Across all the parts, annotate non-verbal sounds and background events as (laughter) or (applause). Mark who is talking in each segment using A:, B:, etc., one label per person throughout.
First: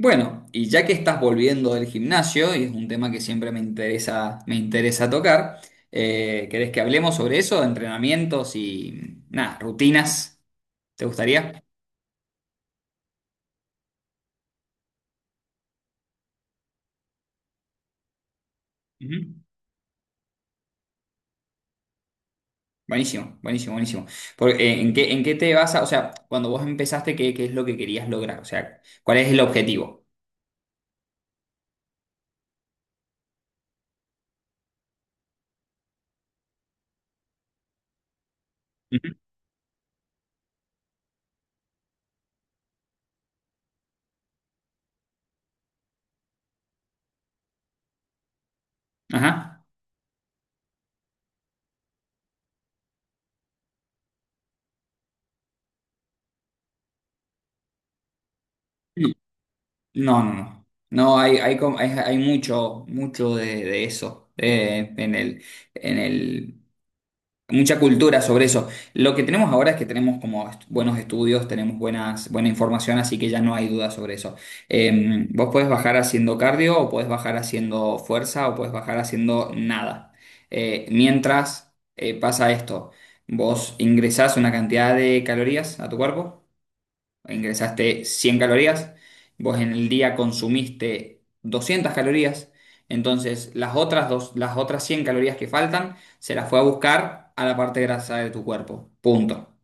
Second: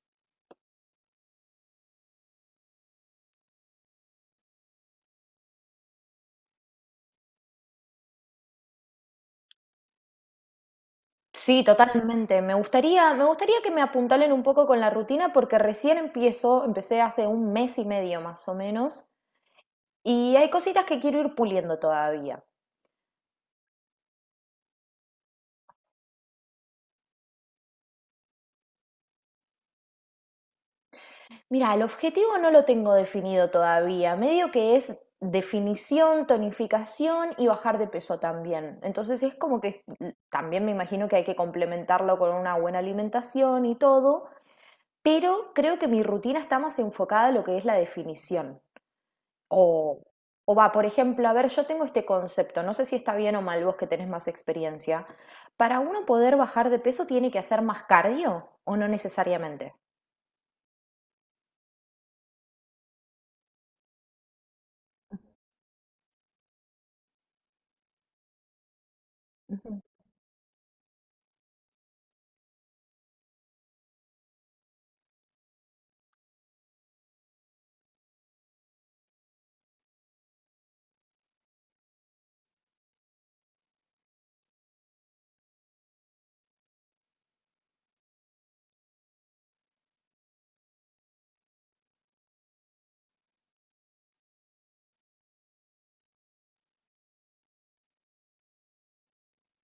A: Bueno, y ya que estás volviendo del gimnasio, y es un tema que siempre me interesa tocar, ¿querés que hablemos sobre eso? De entrenamientos y nada, rutinas. ¿Te gustaría?
B: Sí, totalmente. Me gustaría que me apuntalen un poco con la rutina porque empecé hace un mes y medio más o menos,
A: Ujú.
B: y hay cositas que quiero ir puliendo todavía.
A: Buenísimo, buenísimo, buenísimo. Porque, en qué te vas a, o sea, cuando vos empezaste, ¿qué, qué es lo que querías lograr? O sea, ¿cuál es el objetivo?
B: Mira, el objetivo no lo tengo definido todavía, medio que es definición, tonificación y bajar de peso también.
A: Ujú.
B: Entonces es como que también me imagino que hay que complementarlo con una buena alimentación y todo, pero creo que mi rutina está más enfocada a lo que es la definición.
A: Ajá.
B: O, o va, por ejemplo, a ver, yo tengo este concepto, no sé si está bien o mal, vos que tenés más experiencia. ¿Para uno poder bajar de peso tiene que hacer más cardio o no
A: No,
B: necesariamente?
A: no, no. No, no, hay, hay mucho, mucho de eso en el mucha cultura sobre eso. Lo que tenemos ahora es
B: Ujú,
A: que tenemos buenos estudios, tenemos buenas, buena información, así que ya no hay duda sobre eso. Vos podés bajar haciendo cardio, o podés bajar haciendo fuerza, o podés bajar haciendo nada. Mientras pasa esto, vos ingresás una cantidad de calorías a tu cuerpo, ingresaste 100 calorías, vos en el día consumiste 200 calorías, entonces las otras, dos, las otras 100 calorías que faltan se las fue a buscar a la parte grasa de tu cuerpo. Punto.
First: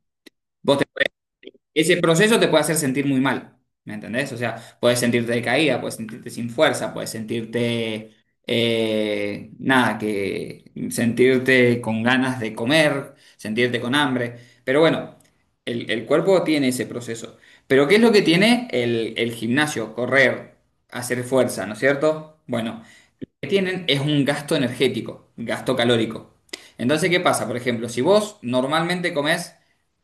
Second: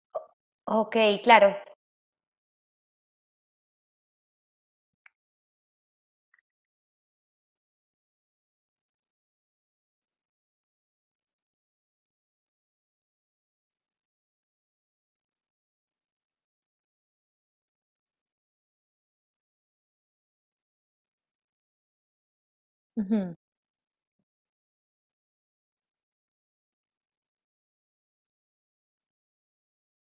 A: Vos,
B: ok, claro,
A: ese proceso te puede hacer sentir muy mal, ¿me entendés? O sea, puedes sentirte decaída, puedes sentirte sin fuerza, puedes sentirte, nada, que sentirte con ganas de comer, sentirte con hambre, pero bueno, el cuerpo tiene ese proceso. Pero ¿qué es lo que tiene el gimnasio? Correr, hacer fuerza, ¿no es cierto? Bueno,
B: ujú,
A: que tienen es un gasto energético, gasto calórico. Entonces, ¿qué pasa? Por ejemplo, si vos normalmente comés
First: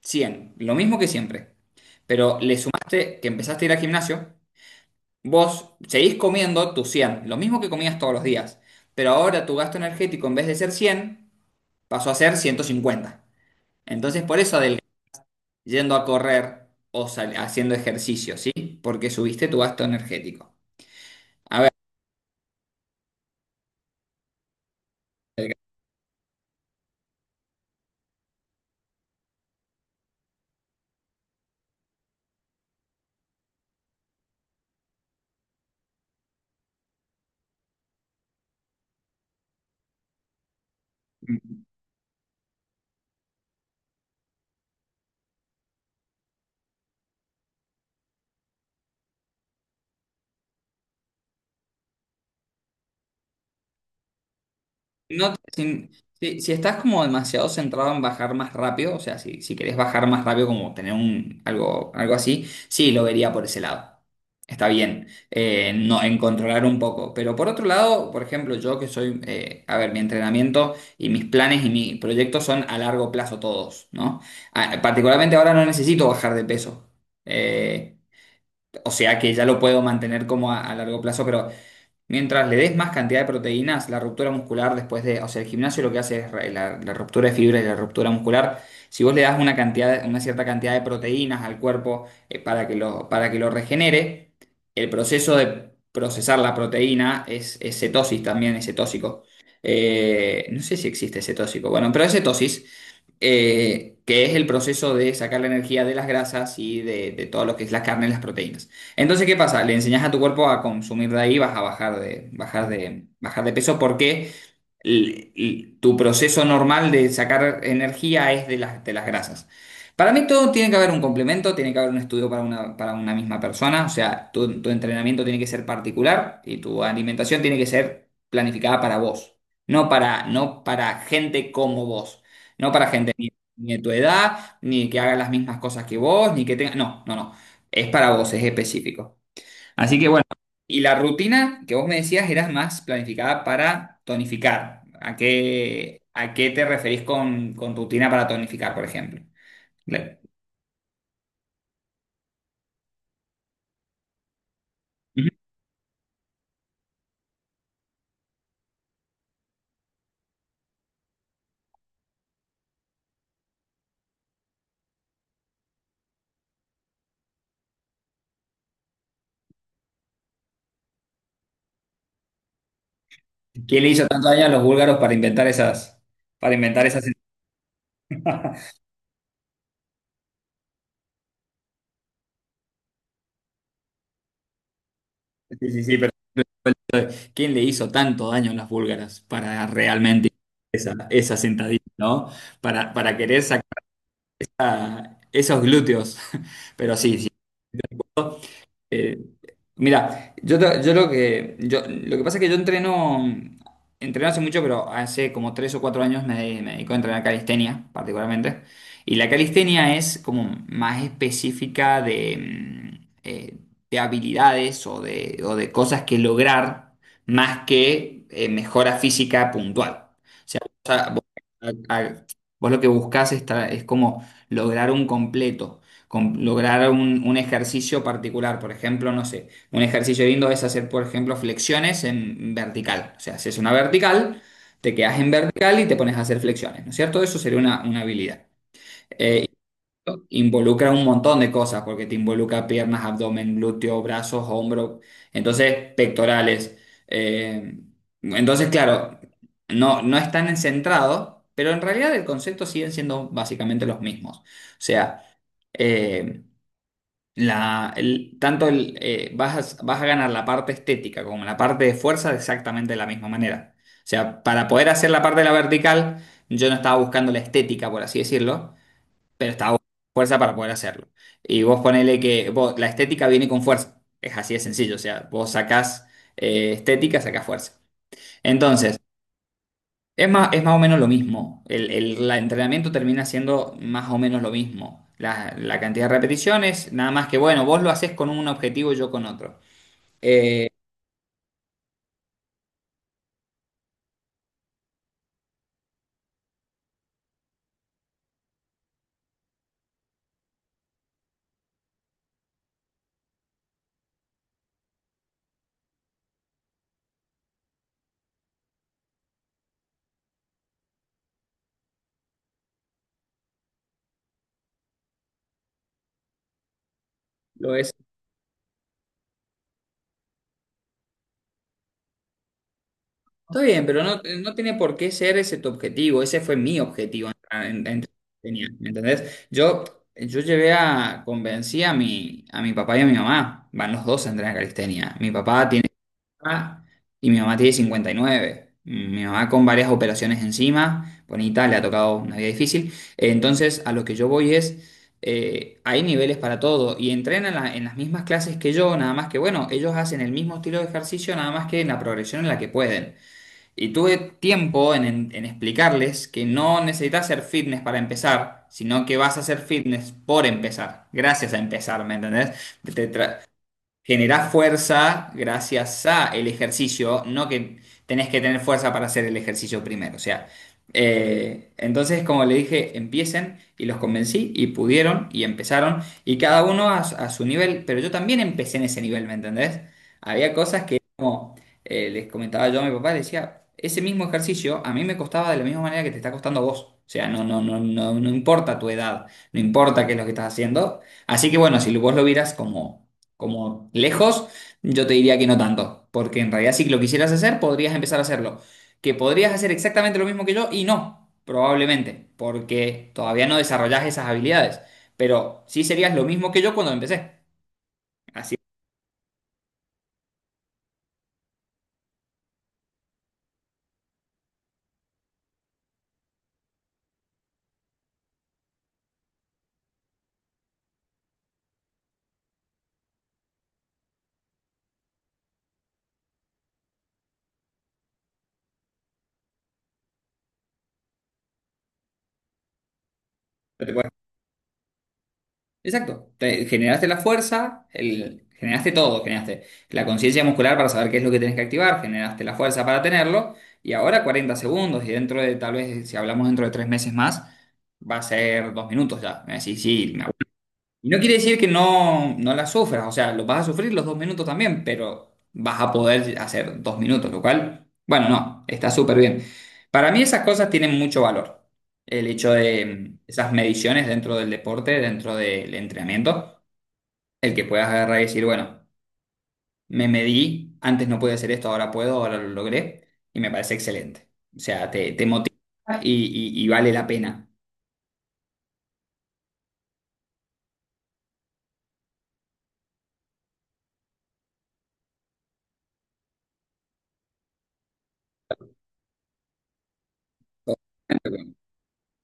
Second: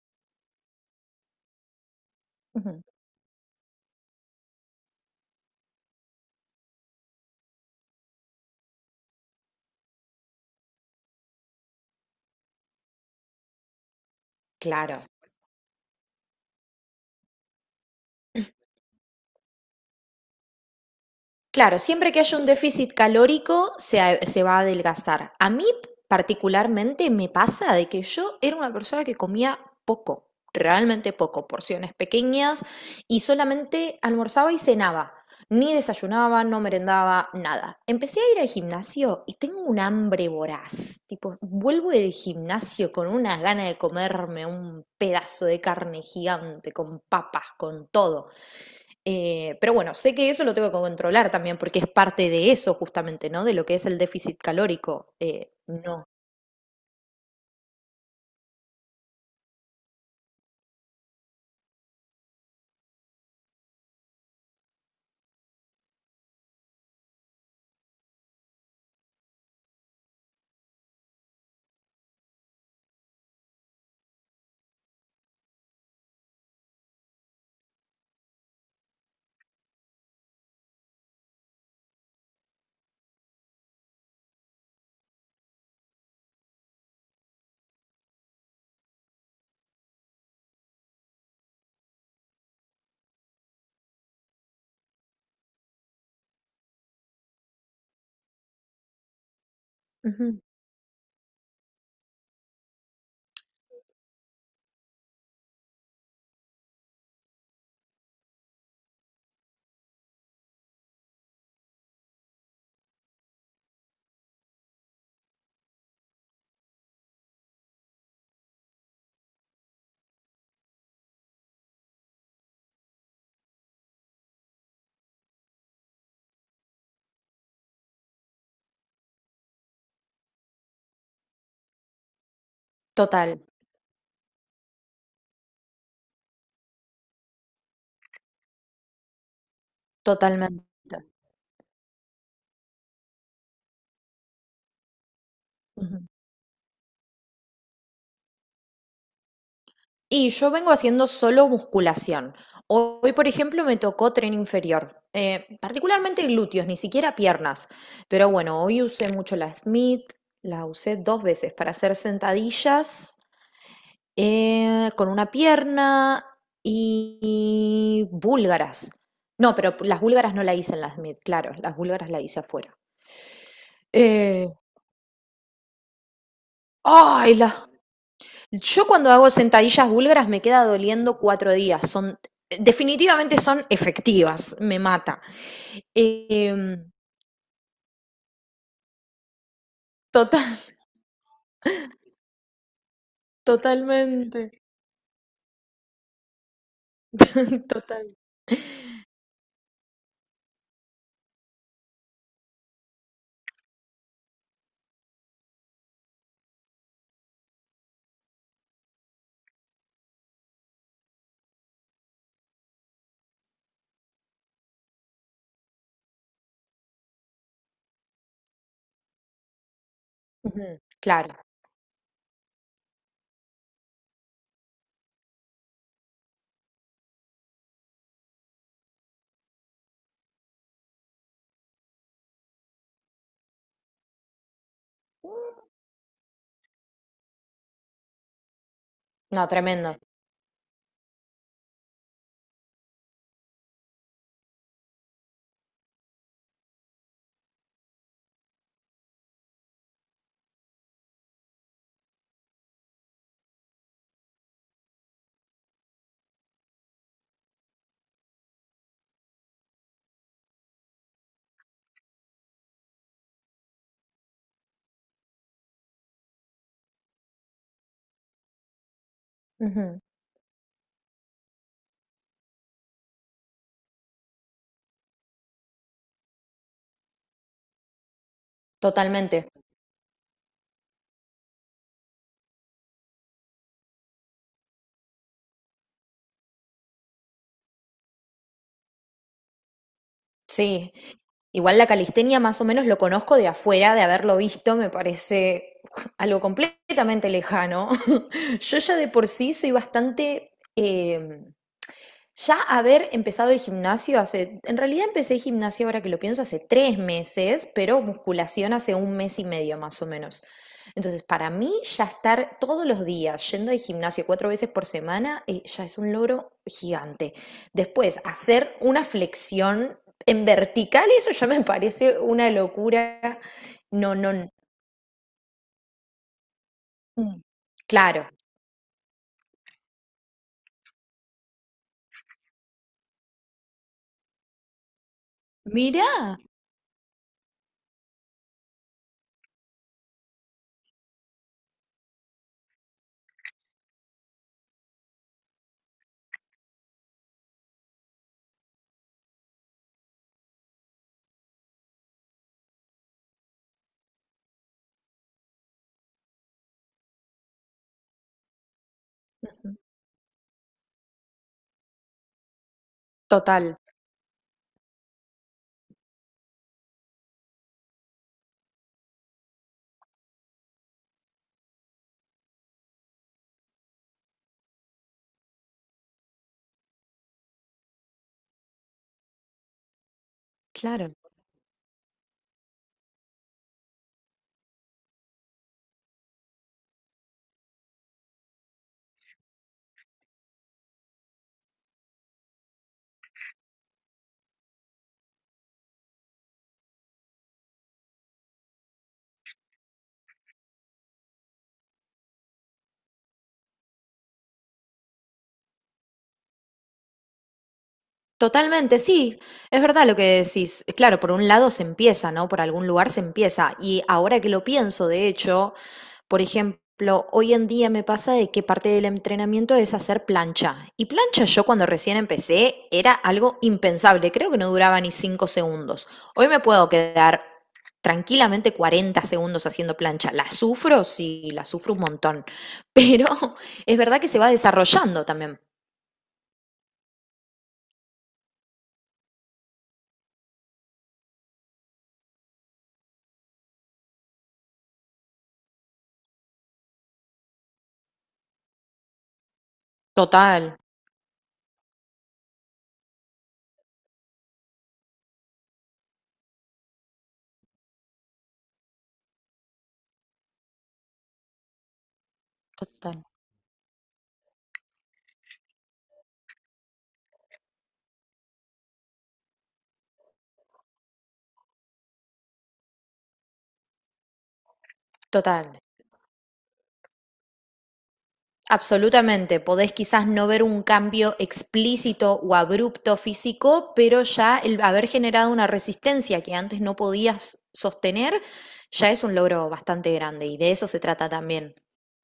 A: 100, lo mismo que siempre, pero le
B: ujú,
A: sumaste que empezaste a ir al gimnasio, vos seguís comiendo tus 100, lo mismo que comías todos los días, pero ahora tu gasto energético en vez de ser 100 pasó a ser 150. Entonces, por eso adelgazás
B: claro.
A: yendo a correr o haciendo ejercicio, ¿sí? Porque subiste tu gasto energético. A ver,
B: Claro, siempre que haya un déficit calórico se va a adelgazar. A mí particularmente me pasa de que yo era una persona que comía poco, realmente poco, porciones pequeñas, y solamente almorzaba y cenaba. Ni desayunaba, no merendaba, nada. Empecé a ir al gimnasio y tengo un hambre voraz. Tipo, vuelvo del gimnasio con una gana de comerme un pedazo de carne gigante, con papas, con todo. Pero bueno, sé que eso lo tengo que controlar también, porque es parte de eso justamente, ¿no? De lo que es el déficit calórico.
A: no, si,
B: No.
A: si estás como demasiado centrado en bajar más rápido, o sea, si, si querés bajar más rápido, como tener un, algo, algo así, sí, lo vería por ese lado. Está bien, no, en controlar un poco. Pero por otro lado, por ejemplo, yo que soy, a ver, mi entrenamiento y mis planes y mis proyectos son a largo plazo todos, ¿no? Ah, particularmente ahora no necesito bajar de peso. Eh, o sea que ya lo puedo mantener como a largo plazo, pero mientras le des más cantidad de proteínas, la ruptura muscular después de, o sea, el gimnasio lo que hace es la, la ruptura de fibra y la ruptura muscular. Si vos le das una cantidad, una cierta cantidad de proteínas al cuerpo para que lo regenere, el proceso de procesar la proteína es cetosis también, es cetósico.
B: Ujú.
A: No sé si existe cetósico, bueno, pero es cetosis que es el proceso de sacar la energía de las grasas y de todo lo que es la carne y las proteínas. Entonces, ¿qué pasa? Le enseñas a tu cuerpo a consumir de ahí, vas a bajar de, bajar de, bajar de peso. Por qué tu proceso normal de sacar energía es de las grasas. Para mí todo tiene que haber un complemento, tiene que haber un estudio para una misma persona, o sea, tu entrenamiento tiene que ser particular y tu alimentación tiene que ser planificada para vos, no para, no para gente como vos, no para gente ni,
B: Total,
A: ni de tu edad, ni que haga las mismas cosas que vos, ni que tenga... No, no, no, es para vos, es específico. Así que bueno,
B: totalmente.
A: y la rutina que vos me decías era más planificada para tonificar.
B: Ujú.
A: A qué te referís con rutina para tonificar, por ejemplo? Le-
B: Y yo vengo haciendo solo musculación. Hoy, por ejemplo, me tocó tren inferior,
A: Ujú.
B: particularmente glúteos, ni siquiera piernas. Pero bueno, hoy usé mucho la Smith, la usé dos veces para hacer sentadillas, con una pierna, y búlgaras. No, pero las búlgaras no la hice en las mid, claro, las búlgaras la hice afuera.
A: ¿Qué le hizo tanto daño a
B: Eh,
A: los búlgaros para inventar esas...
B: Ay,
A: (laughs)
B: yo cuando hago sentadillas búlgaras me queda doliendo 4 días. Definitivamente son efectivas, me mata.
A: Sí, sí, sí, pero
B: Em,
A: ¿quién le hizo tanto daño a las búlgaras para realmente
B: Total, (laughs)
A: esa, esa sentadilla, ¿no? Para querer sacar
B: totalmente.
A: esos glúteos. (laughs) Pero sí, sí.
B: (laughs) Total.
A: eh, Mira, yo, yo lo que yo, lo que pasa es que yo entreno hace mucho, pero hace como tres o cuatro años me, me dedico a entrenar calistenia, particularmente. Y la calistenia es como más específica de, de habilidades o de cosas que lograr más que mejora física puntual. O sea,
B: Ujú,
A: vos, vos
B: claro.
A: a- a- vos lo que buscás es, es como lograr un completo, lograr un ejercicio particular. Por ejemplo, no sé. Un ejercicio lindo es hacer, por ejemplo, flexiones en vertical. O sea, haces una vertical, te quedas en vertical y te pones a hacer flexiones, ¿no es cierto? Eso sería una habilidad. Eh,
B: No, tremendo.
A: involucra un montón de cosas, porque te involucra piernas, abdomen, glúteo, brazos, hombro, entonces pectorales. Eh, entonces, claro, no, no están centrados, pero en realidad el concepto siguen siendo básicamente los mismos. O sea, eh, la, tanto el, vas a, vas a ganar la parte estética como la parte de fuerza de exactamente la misma manera. O sea, para poder hacer la parte de la vertical, yo no estaba buscando la estética, por así decirlo, pero estaba buscando
B: Ujú,
A: fuerza para poder hacerlo. Y vos ponele que la estética viene con fuerza. Es así de sencillo. O sea, vos sacás estética, sacás fuerza. Entonces,
B: totalmente.
A: es más o menos lo mismo. El, la entrenamiento termina siendo más o menos lo mismo. La cantidad de repeticiones, nada más que, bueno, vos lo haces con un objetivo y yo con otro. Eh,
B: Sí, igual la calistenia más o menos lo conozco de afuera, de haberlo visto, me parece algo completamente lejano. (laughs) Yo ya de por sí soy bastante, ya haber empezado el gimnasio hace, en realidad empecé gimnasio, ahora que lo pienso, hace 3 meses, pero musculación hace un mes y medio más o menos. Entonces, para mí ya estar todos los días yendo al gimnasio cuatro veces por semana, ya es un logro gigante.
A: lo es.
B: Después, hacer una flexión en vertical, eso ya me parece una locura.
A: Está bien, pero
B: No,
A: no,
B: no,
A: no tiene por qué ser ese tu objetivo. Ese fue mi objetivo.
B: mm, claro.
A: Tenía, ¿me entendés? Yo llevé a, convencí a mi papá y a mi mamá. Van los dos a entrenar calistenia. Mi papá tiene
B: Mirá.
A: mamá y mi mamá tiene 59. Mi mamá con varias operaciones encima, bonita, le ha tocado una vida difícil. Entonces, a lo que yo voy es, hay niveles para todo y entrenan en en las mismas clases que yo, nada más que, bueno, ellos hacen el mismo estilo de ejercicio, nada más que en la progresión en la que pueden. Y tuve tiempo en, en explicarles que no necesitas hacer fitness para empezar, sino que vas a hacer fitness por empezar, gracias a empezar, ¿me entendés? Te- te tra-
B: Total.
A: Generás fuerza gracias a el ejercicio, no que tenés que tener fuerza para hacer el ejercicio primero. O sea, entonces, como le dije, empiecen y los convencí y pudieron y empezaron y cada uno a su nivel, pero yo también empecé en ese nivel, ¿me entendés? Había cosas que,
B: Claro.
A: como les comentaba yo a mi papá, le decía, ese mismo ejercicio a mí me costaba de la misma manera que te está costando a vos. O sea, no, no, no, no, no importa tu edad, no importa qué es lo que estás haciendo. Así que bueno, si vos lo vieras como como lejos, yo te diría que no tanto, porque en realidad si lo quisieras hacer, podrías empezar a hacerlo. Que podrías hacer exactamente lo mismo que yo y no, probablemente, porque todavía no desarrollás esas habilidades, pero sí serías lo mismo que yo cuando empecé. Así
B: Totalmente, sí, es verdad lo que decís. Claro, por un lado se empieza, ¿no? Por algún lugar se empieza. Y ahora que lo pienso, de hecho, por ejemplo, hoy en día me pasa de que parte del entrenamiento es hacer plancha. Y plancha, yo cuando recién empecé era algo impensable, creo que no duraba ni 5 segundos. Hoy me puedo quedar tranquilamente 40 segundos haciendo plancha. La sufro, sí, la sufro un montón, pero (laughs)
A: que
B: es verdad que se va desarrollando también.
A: Exacto, generaste la fuerza, el, generaste todo, generaste la conciencia muscular para saber qué es lo que tenés que activar, generaste la fuerza para tenerlo y ahora 40 segundos y dentro de, tal vez si hablamos dentro de 3 meses más, va a ser 2 minutos ya. Sí, sí,
B: Total.
A: y no quiere decir que no, no la sufras, o sea, lo vas a sufrir los 2 minutos también, pero vas a poder hacer 2 minutos, lo cual, bueno, no, está súper bien. Para mí esas cosas tienen mucho valor, el hecho de
B: Total.
A: esas mediciones dentro del deporte, dentro del entrenamiento, el que puedas agarrar y decir, bueno, me medí, antes no podía hacer esto, ahora puedo, ahora lo logré, y me parece excelente. O sea, te motiva
B: Total.
A: y vale la pena.
B: Absolutamente, podés quizás no ver un cambio explícito o abrupto físico, pero ya el haber generado una resistencia que antes no podías sostener ya es un logro bastante grande, y de eso se trata también.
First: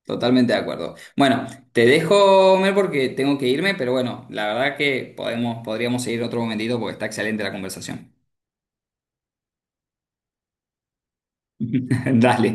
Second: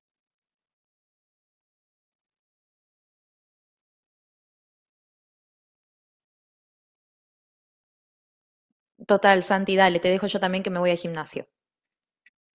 A: Totalmente de acuerdo. Bueno, te dejo, Mer, porque tengo que irme, pero bueno, la verdad que podemos, podríamos seguir otro momentito porque está excelente la conversación.
B: Total, Santi, dale, te dejo yo también que me voy al gimnasio.
A: (laughs) Dale.